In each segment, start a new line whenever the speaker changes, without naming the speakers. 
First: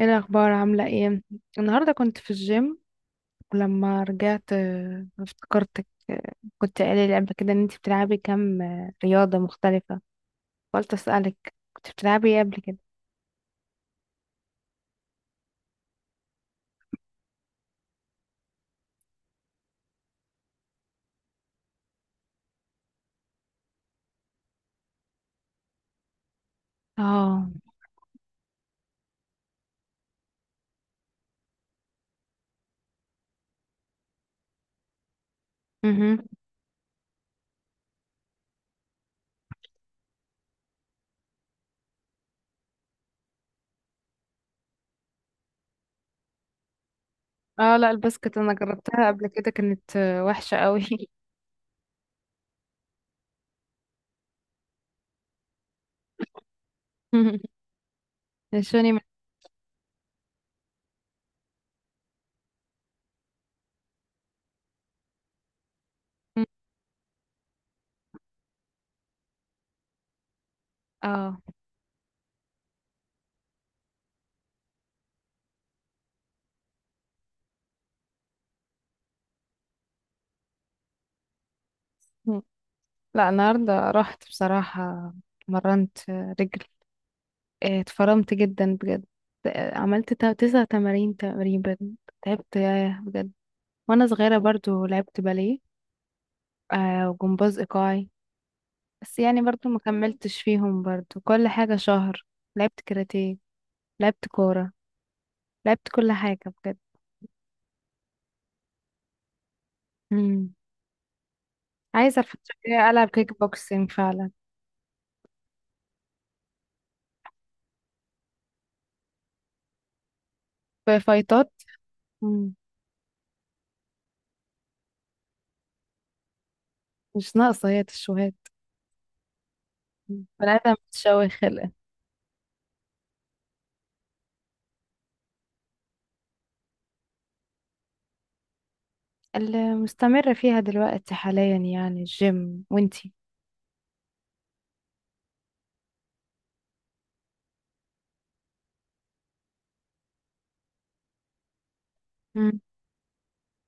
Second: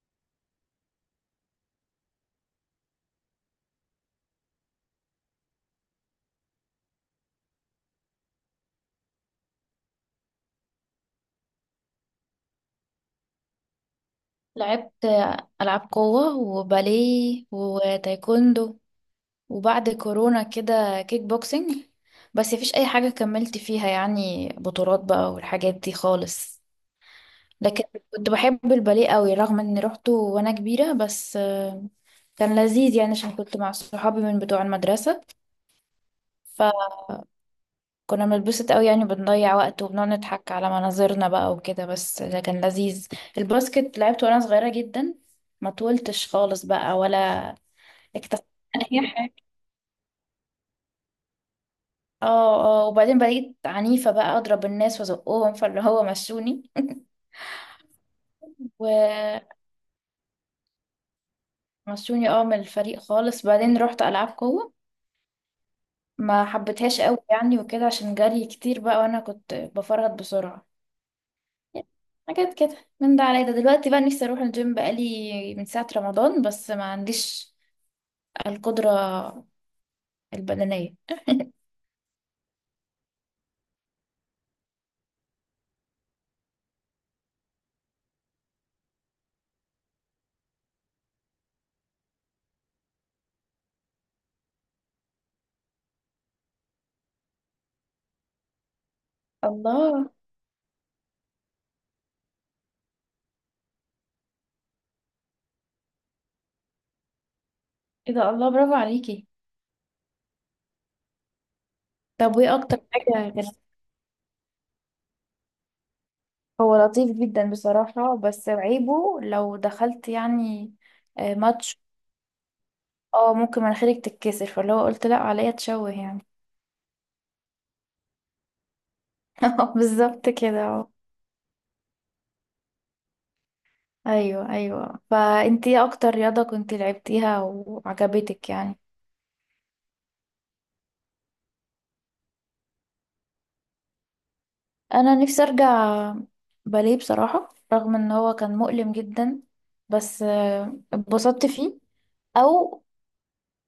ايه الاخبار؟ عامله ايه؟ النهارده كنت في الجيم. ولما رجعت افتكرتك. كنت قايله لي قبل كده ان انت بتلعبي كام رياضه مختلفه. قلت اسالك كنت بتلعبي ايه قبل كده؟
لعبت ألعاب قوة وباليه وتايكوندو، وبعد كورونا كده كيك بوكسينج. بس مفيش أي حاجة كملت فيها يعني بطولات بقى والحاجات دي خالص.
اه.
لكن كنت بحب الباليه قوي رغم إني روحته وأنا كبيرة، بس كان لذيذ يعني عشان كنت مع صحابي من بتوع المدرسة.
امم.
فكنا بنتبسط قوي يعني، بنضيع وقت وبنقعد نضحك على مناظرنا بقى وكده، بس ده كان لذيذ. الباسكت لعبته وأنا صغيرة جدا، ما طولتش خالص بقى ولا.
اه، لا الباسكت
اكتشفت
انا
ان
جربتها
هي
قبل
حاجه.
كده، كانت وحشه قوي.
اه اه. وبعدين بقيت عنيفه بقى، اضرب الناس وازقهم، فاللي هو مشوني.
نشوني.
ومشوني اه، من الفريق خالص. بعدين رحت العاب قوه، ما حبيتهاش قوي يعني وكده عشان جري كتير بقى، وانا كنت بفرهد بسرعه.
اه
حاجات كده من ده على ده. دلوقتي بقى نفسي اروح الجيم بقالي من ساعه رمضان، بس ما عنديش القدره البدنيه.
لا، النهارده رحت بصراحه. مرنت رجل. اتفرمت جدا بجد. عملت تسع تمارين تقريبا. تعبت، ياه بجد. وانا صغيرة برضو لعبت باليه وجمباز ايقاعي. بس يعني برضو ما
الله.
كملتش فيهم، برضو كل حاجة شهر. لعبت كاراتيه، لعبت كورة، لعبت كل حاجة بجد.
ايه ده، الله، برافو عليكي.
مم. عايزة
طب
الفترة
وايه اكتر
الجاية ألعب
حاجه
كيك
كانت؟
بوكسينج فعلا.
هو لطيف جدا بصراحة، بس عيبه لو دخلت يعني
في فايتات.
ماتش،
مم.
اه، ممكن مناخيرك تتكسر، فاللي هو قلت لا عليا تشوه يعني.
مش ناقصة هي تشوهات. مم.
بالظبط كده،
بنادم
اه.
بتشوه خلقة.
ايوه ايوه، فانتي ايه اكتر رياضة كنتي لعبتيها وعجبتك يعني؟
اللي مستمرة فيها دلوقتي حاليا يعني الجيم. وانتي؟
انا نفسي ارجع باليه بصراحة، رغم ان هو كان مؤلم جدا، بس اتبسطت فيه.
مم.
او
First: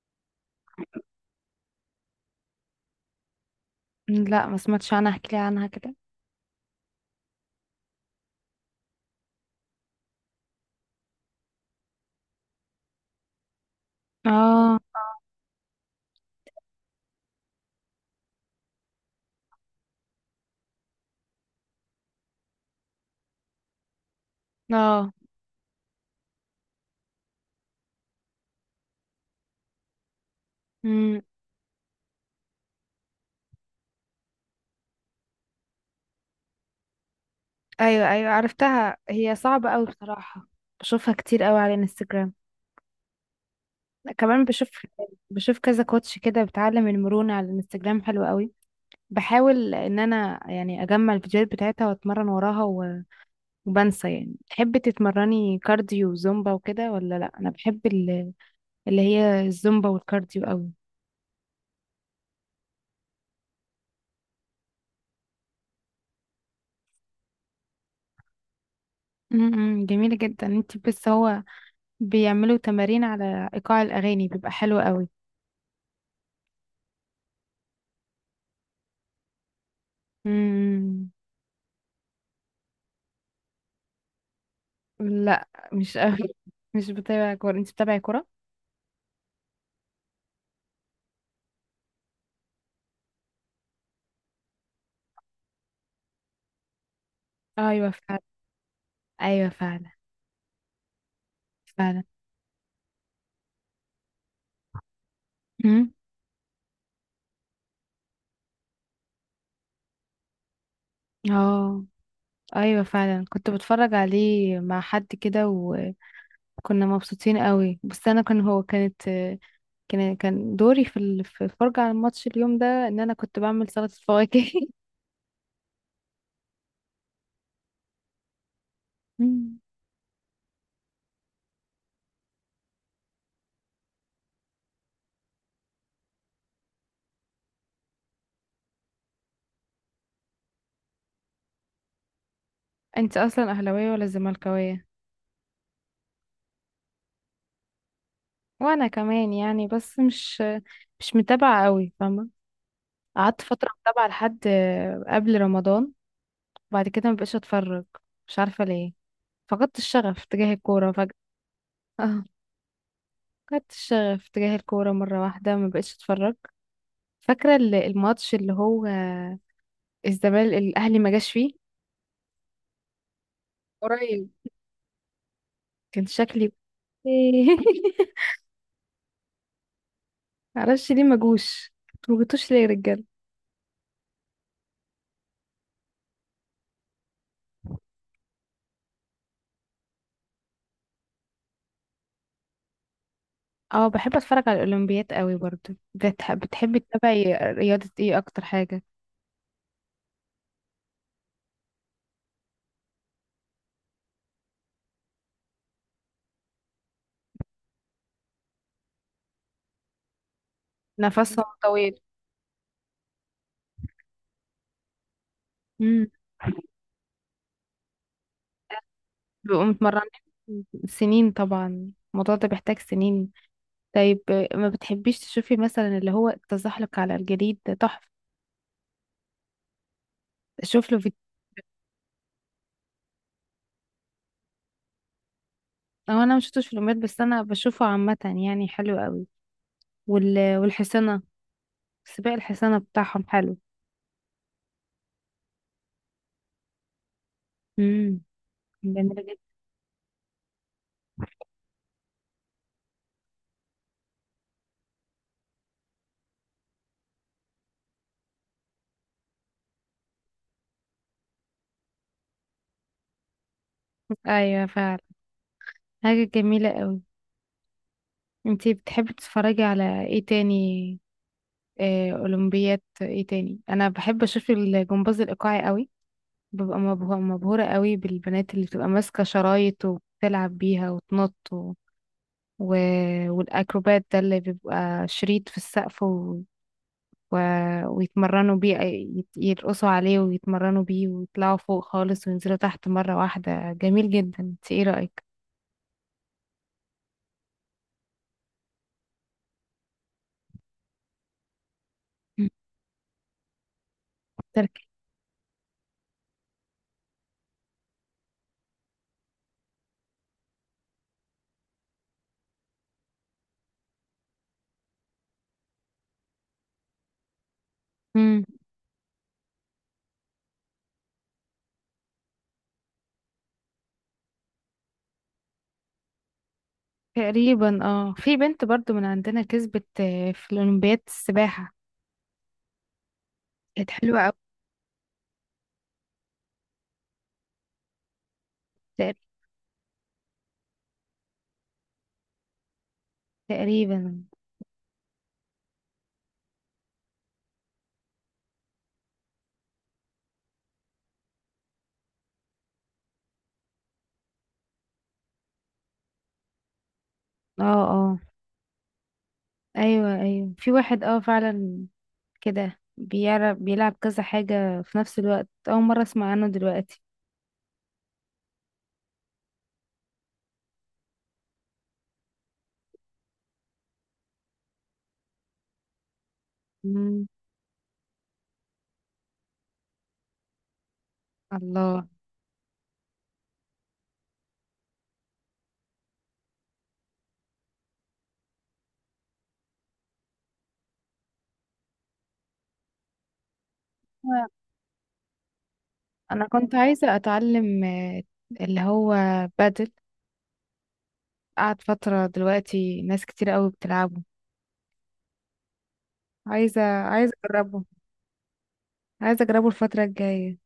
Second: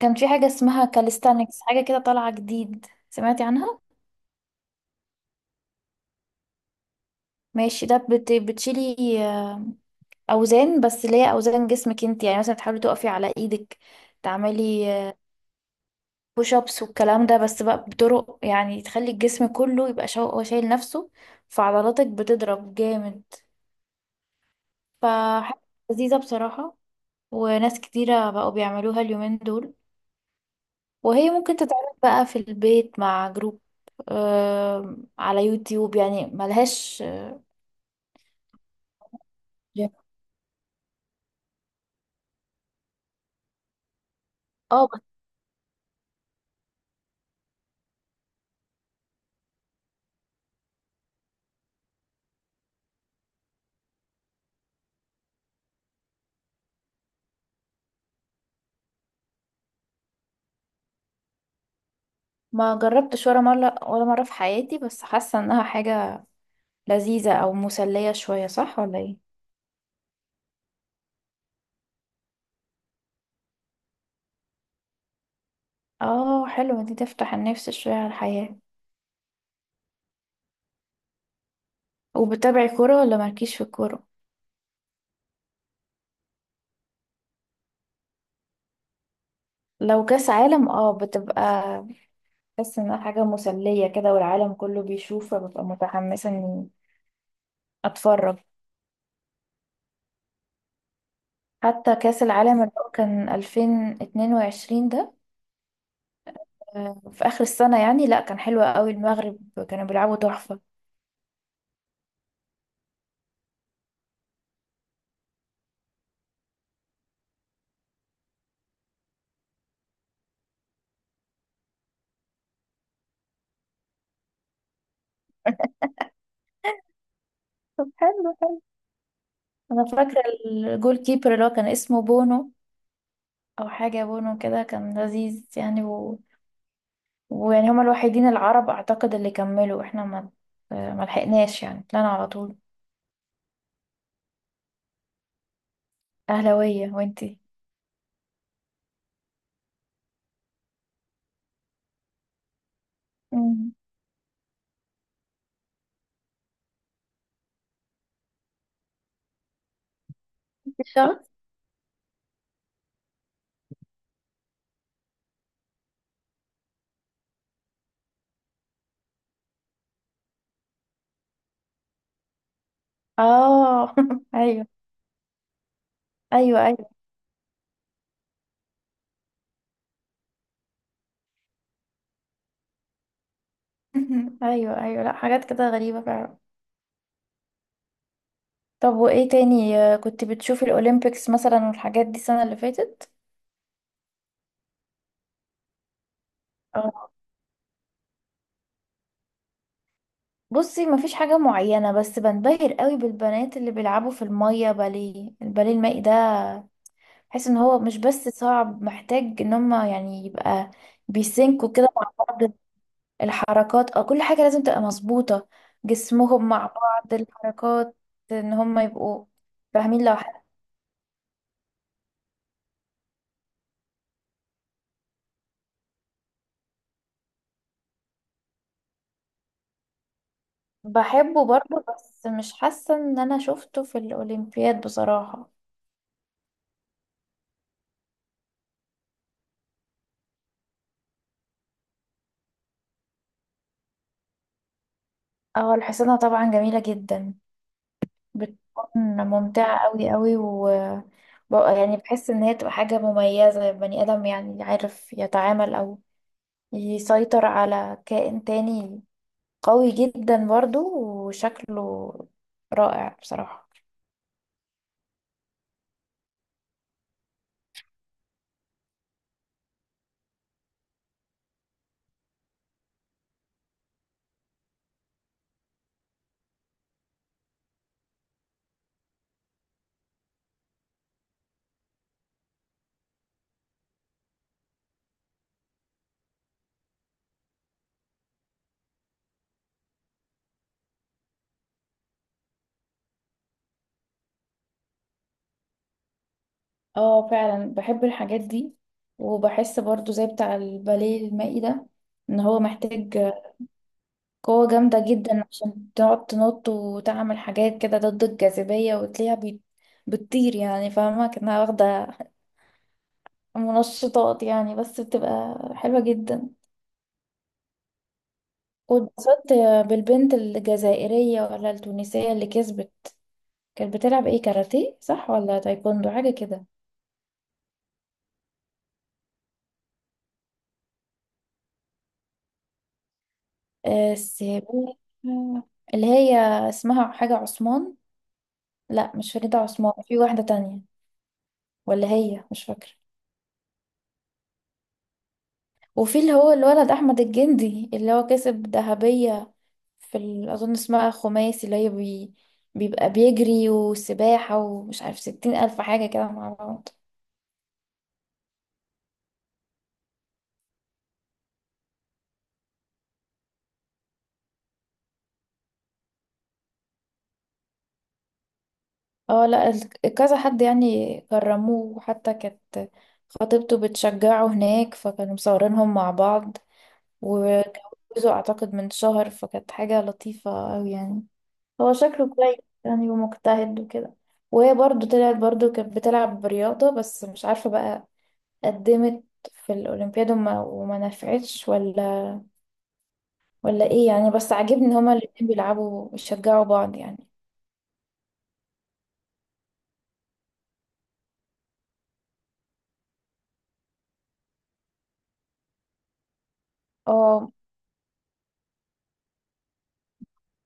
كان في حاجة اسمها كاليستانكس، حاجة كده طالعة جديد، سمعتي عنها؟
لا، ما سمعتش عنها، احكي لي عنها كده.
ماشي، ده بتشيلي آه، اوزان، بس اللي هي اوزان جسمك انت يعني، مثلا تحاولي تقفي على ايدك،
اه،
تعملي بوش ابس والكلام ده. بس بقى بطرق يعني، تخلي الجسم كله يبقى هو شايل نفسه، فعضلاتك بتضرب جامد.
اه.
فحاجة لذيذة بصراحة، وناس كتيرة بقوا بيعملوها اليومين دول.
مم.
وهي ممكن تتعمل بقى في البيت مع جروب، على يوتيوب يعني، ملهاش
ايوه ايوه، عرفتها، هي صعبة قوي
جيم.
بصراحة. بشوفها كتير قوي على الانستجرام. كمان بشوف.
اه بس
بشوف كذا كوتش كده بتعلم المرونة على الانستجرام، حلو قوي. بحاول ان انا يعني اجمع الفيديوهات بتاعتها واتمرن وراها وبنسى يعني. تحبي تتمرني كارديو وزومبا وكده ولا لا؟ انا بحب اللي هي الزومبا والكارديو قوي.
ما جربتش ولا مرة ولا مرة في حياتي، بس حاسة انها حاجة لذيذة أو مسلية شوية، صح ولا ايه؟
جميلة جدا انت، بس هو بيعملوا تمارين على ايقاع الاغاني بيبقى حلو
اه حلوة دي، تفتح النفس شوية على الحياة.
قوي.
وبتابعي كورة ولا مالكيش في الكورة؟
لا، مش قوي. مش بتابع كورة. انت بتابعي كورة؟
لو كأس عالم اه بتبقى، بحس انها حاجة مسلية كده والعالم كله بيشوف، فببقى متحمسة اني
ايوه فعلا.
اتفرج.
ايوه فعلا.
حتى
فعلا.
كأس العالم اللي هو كان 2022 ده
امم.
في آخر السنة يعني، لا كان حلو قوي. المغرب كانوا بيلعبوا تحفة.
اه، ايوه فعلا، كنت بتفرج عليه مع حد كده وكنا مبسوطين قوي. بس انا كان هو كانت كان دوري في في الفرجة على الماتش اليوم ده ان انا كنت بعمل سلطة فواكه.
طب حلو حلو.
مم.
انا فاكره الجول كيبر اللي هو كان اسمه بونو، او حاجه بونو كده، كان لذيذ يعني. و... ويعني هما الوحيدين العرب اعتقد اللي كملوا، احنا ما لحقناش يعني، طلعنا على طول.
انت اصلا اهلاوية ولا زملكاوية؟
اهلاويه وانتي؟
وانا كمان يعني، بس مش، مش متابعة قوي فاهمة. قعدت فترة
مم.
متابعة لحد قبل رمضان. بعد كده مبقاش اتفرج، مش عارفة ليه. فقدت الشغف تجاه الكورة فجأة.
الشغف،
اه. فقدت الشغف تجاه الكورة مرة واحدة، مبقاش اتفرج. فاكرة الماتش اللي هو الزمالك الأهلي ما جاش فيه
اه.
قريب.
ايوه
كان شكلي.
ايوه ايوه.
معرفش ليه ما جوش. انتوا ما جيتوش ليه يا رجالة؟
ايوه ايوه، لا حاجات كده غريبه فعلا. طب وايه تاني؟ كنت بتشوفي الاولمبيكس مثلا والحاجات دي السنه اللي فاتت؟
اه، بحب اتفرج على الأولمبيات قوي برضو. بتحبي
آه.
تتابعي رياضة ايه اكتر حاجة؟
بصي مفيش حاجه معينه، بس بنبهر قوي بالبنات اللي بيلعبوا في الميه باليه، الباليه المائي ده. بحس ان هو مش بس صعب، محتاج ان هم يعني يبقى
نفسهم
بيسنكوا كده
طويل.
مع بعض الحركات، اه، كل حاجة لازم تبقى مظبوطة،
امم.
جسمهم مع بعض الحركات، ان هم يبقوا
بيبقوا
فاهمين
متمرنين
لو حد.
سنين طبعا، الموضوع ده بيحتاج سنين. طيب، ما بتحبيش تشوفي مثلا اللي هو التزحلق على الجليد ده؟ تحفة، اشوف له فيديو.
بحبه برضه، بس مش حاسة ان انا شفته في الاولمبياد بصراحة.
هو انا ما شفتوش في الاولمبياد، بس انا بشوفه عامة يعني، حلو قوي. والحصانة، سباق الحصانة بتاعهم حلو.
اه الحصانة طبعا جميلة جدا،
امم.
بتكون
جميلة جدا.
ممتعة قوي قوي. و ببقى يعني بحس ان هي تبقى حاجة مميزة، بني ادم يعني عارف يتعامل او يسيطر على كائن تاني قوي جدا برضه، وشكله رائع بصراحة.
ايوه فعلا. حاجة جميلة قوي. انتي بتحبي تتفرجي على ايه تاني؟ اولمبياد ايه تاني، انا بحب اشوف الجمباز الايقاعي قوي. ببقى مبهورة قوي بالبنات اللي بتبقى ماسكة شرايط وبتلعب بيها وتنط، و... والأكروبات ده اللي بيبقى شريط في السقف و... ويتمرنوا بيه يرقصوا عليه ويتمرنوا بيه ويطلعوا فوق خالص وينزلوا تحت مرة واحدة. جميل جدا. انت ايه رأيك؟
اه فعلا بحب الحاجات دي. وبحس برضو زي بتاع الباليه المائي ده، ان
مم.
هو محتاج قوة
تركي.
جامدة جدا عشان تقعد تنط وتعمل حاجات كده ضد الجاذبية، وتلاقيها بتطير يعني، فاهمة؟ كأنها واخدة منشطات يعني، بس بتبقى حلوة جدا.
مم.
واتبسطت بالبنت الجزائرية ولا التونسية اللي كسبت، كانت بتلعب ايه، كاراتيه صح ولا تايكوندو حاجة كده؟
تقريبا. اه، في بنت برضو من عندنا كسبت في الأولمبياد السباحة، كانت حلوة أوي.
السيباحة اللي هي اسمها حاجة عثمان، لا
تقريبا.
مش فريدة عثمان، في واحدة تانية ولا هي، مش فاكرة.
تقريبا.
وفي اللي هو الولد أحمد الجندي اللي هو كسب ذهبية في أظن اسمها خماسي، اللي هي بيبقى بيجري وسباحة ومش عارف ستين ألف حاجة كده مع بعض.
اه، اه، ايوه ايوه، في واحد، اه فعلا كده بيعرف بيلعب كذا حاجة في نفس الوقت، أول مرة أسمع عنه دلوقتي.
اه لا كذا حد يعني كرموه، وحتى كانت خطيبته بتشجعه هناك، فكانوا مصورينهم مع بعض، وجوزوا أعتقد من شهر، فكانت حاجة لطيفة أوي يعني. هو
الله.
شكله كويس يعني ومجتهد وكده. وهي برضو طلعت برضو كانت بتلعب رياضة، بس مش عارفة بقى، قدمت في الأولمبياد وما نفعتش ولا ولا ايه يعني، بس عاجبني ان هما الاتنين بيلعبوا
انا
بيشجعوا
كنت
بعض
عايزة
يعني.
اتعلم اللي هو بادل. قعد فترة دلوقتي ناس كتير قوي بتلعبه. عايزة، عايزة
اه
اجربه. عايزة اجربه الفترة الجاية.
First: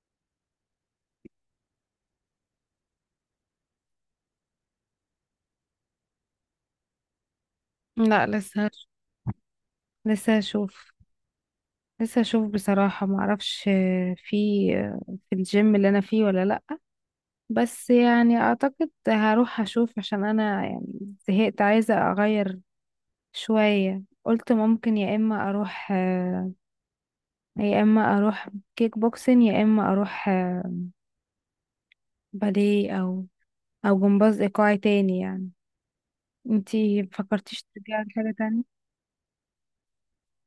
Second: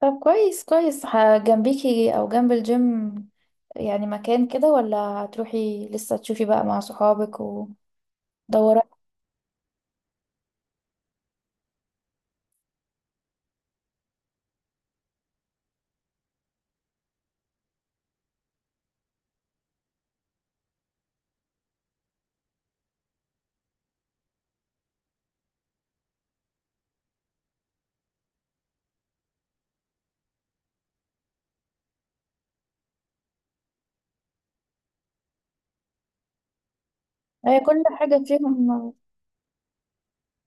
طب كويس كويس، جنبيكي او جنب الجيم يعني، مكان كده؟ ولا هتروحي لسه تشوفي بقى مع صحابك
لا،
ودورات؟
لسه هشوف. لسه هشوف بصراحة، ما اعرفش في الجيم اللي انا فيه ولا لا. بس يعني اعتقد هروح اشوف، عشان انا يعني زهقت، عايزة اغير شوية. قلت ممكن يا اما اروح يا اما اروح كيك بوكسين، يا اما اروح باليه، او جمباز ايقاعي تاني يعني. انتي
هي
فكرتيش
كل
ترجعي
حاجة
لحاجه تانية؟
فيهم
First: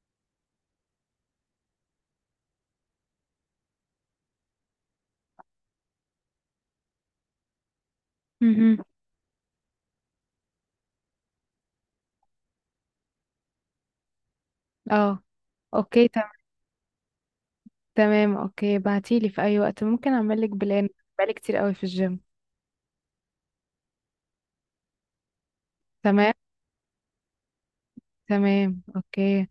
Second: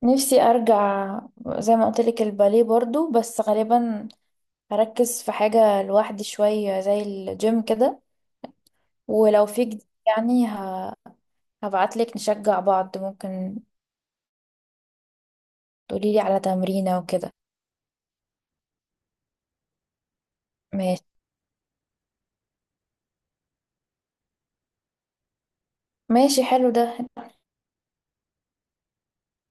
نفسي ارجع، زي ما قلت لك الباليه برضو، بس غالبا هركز في حاجة لوحدي شوية زي الجيم كده.
مهم.
ولو في جديد يعني هبعتلك، نشجع بعض ممكن،
اه، اوكي
تقوليلي على تمرينة وكده.
تمام، اوكي. بعتيلي في اي وقت ممكن اعملك بلان.
ماشي
بقالي كتير قوي في الجيم. تمام.
ماشي، حلو ده.
تمام، اوكي.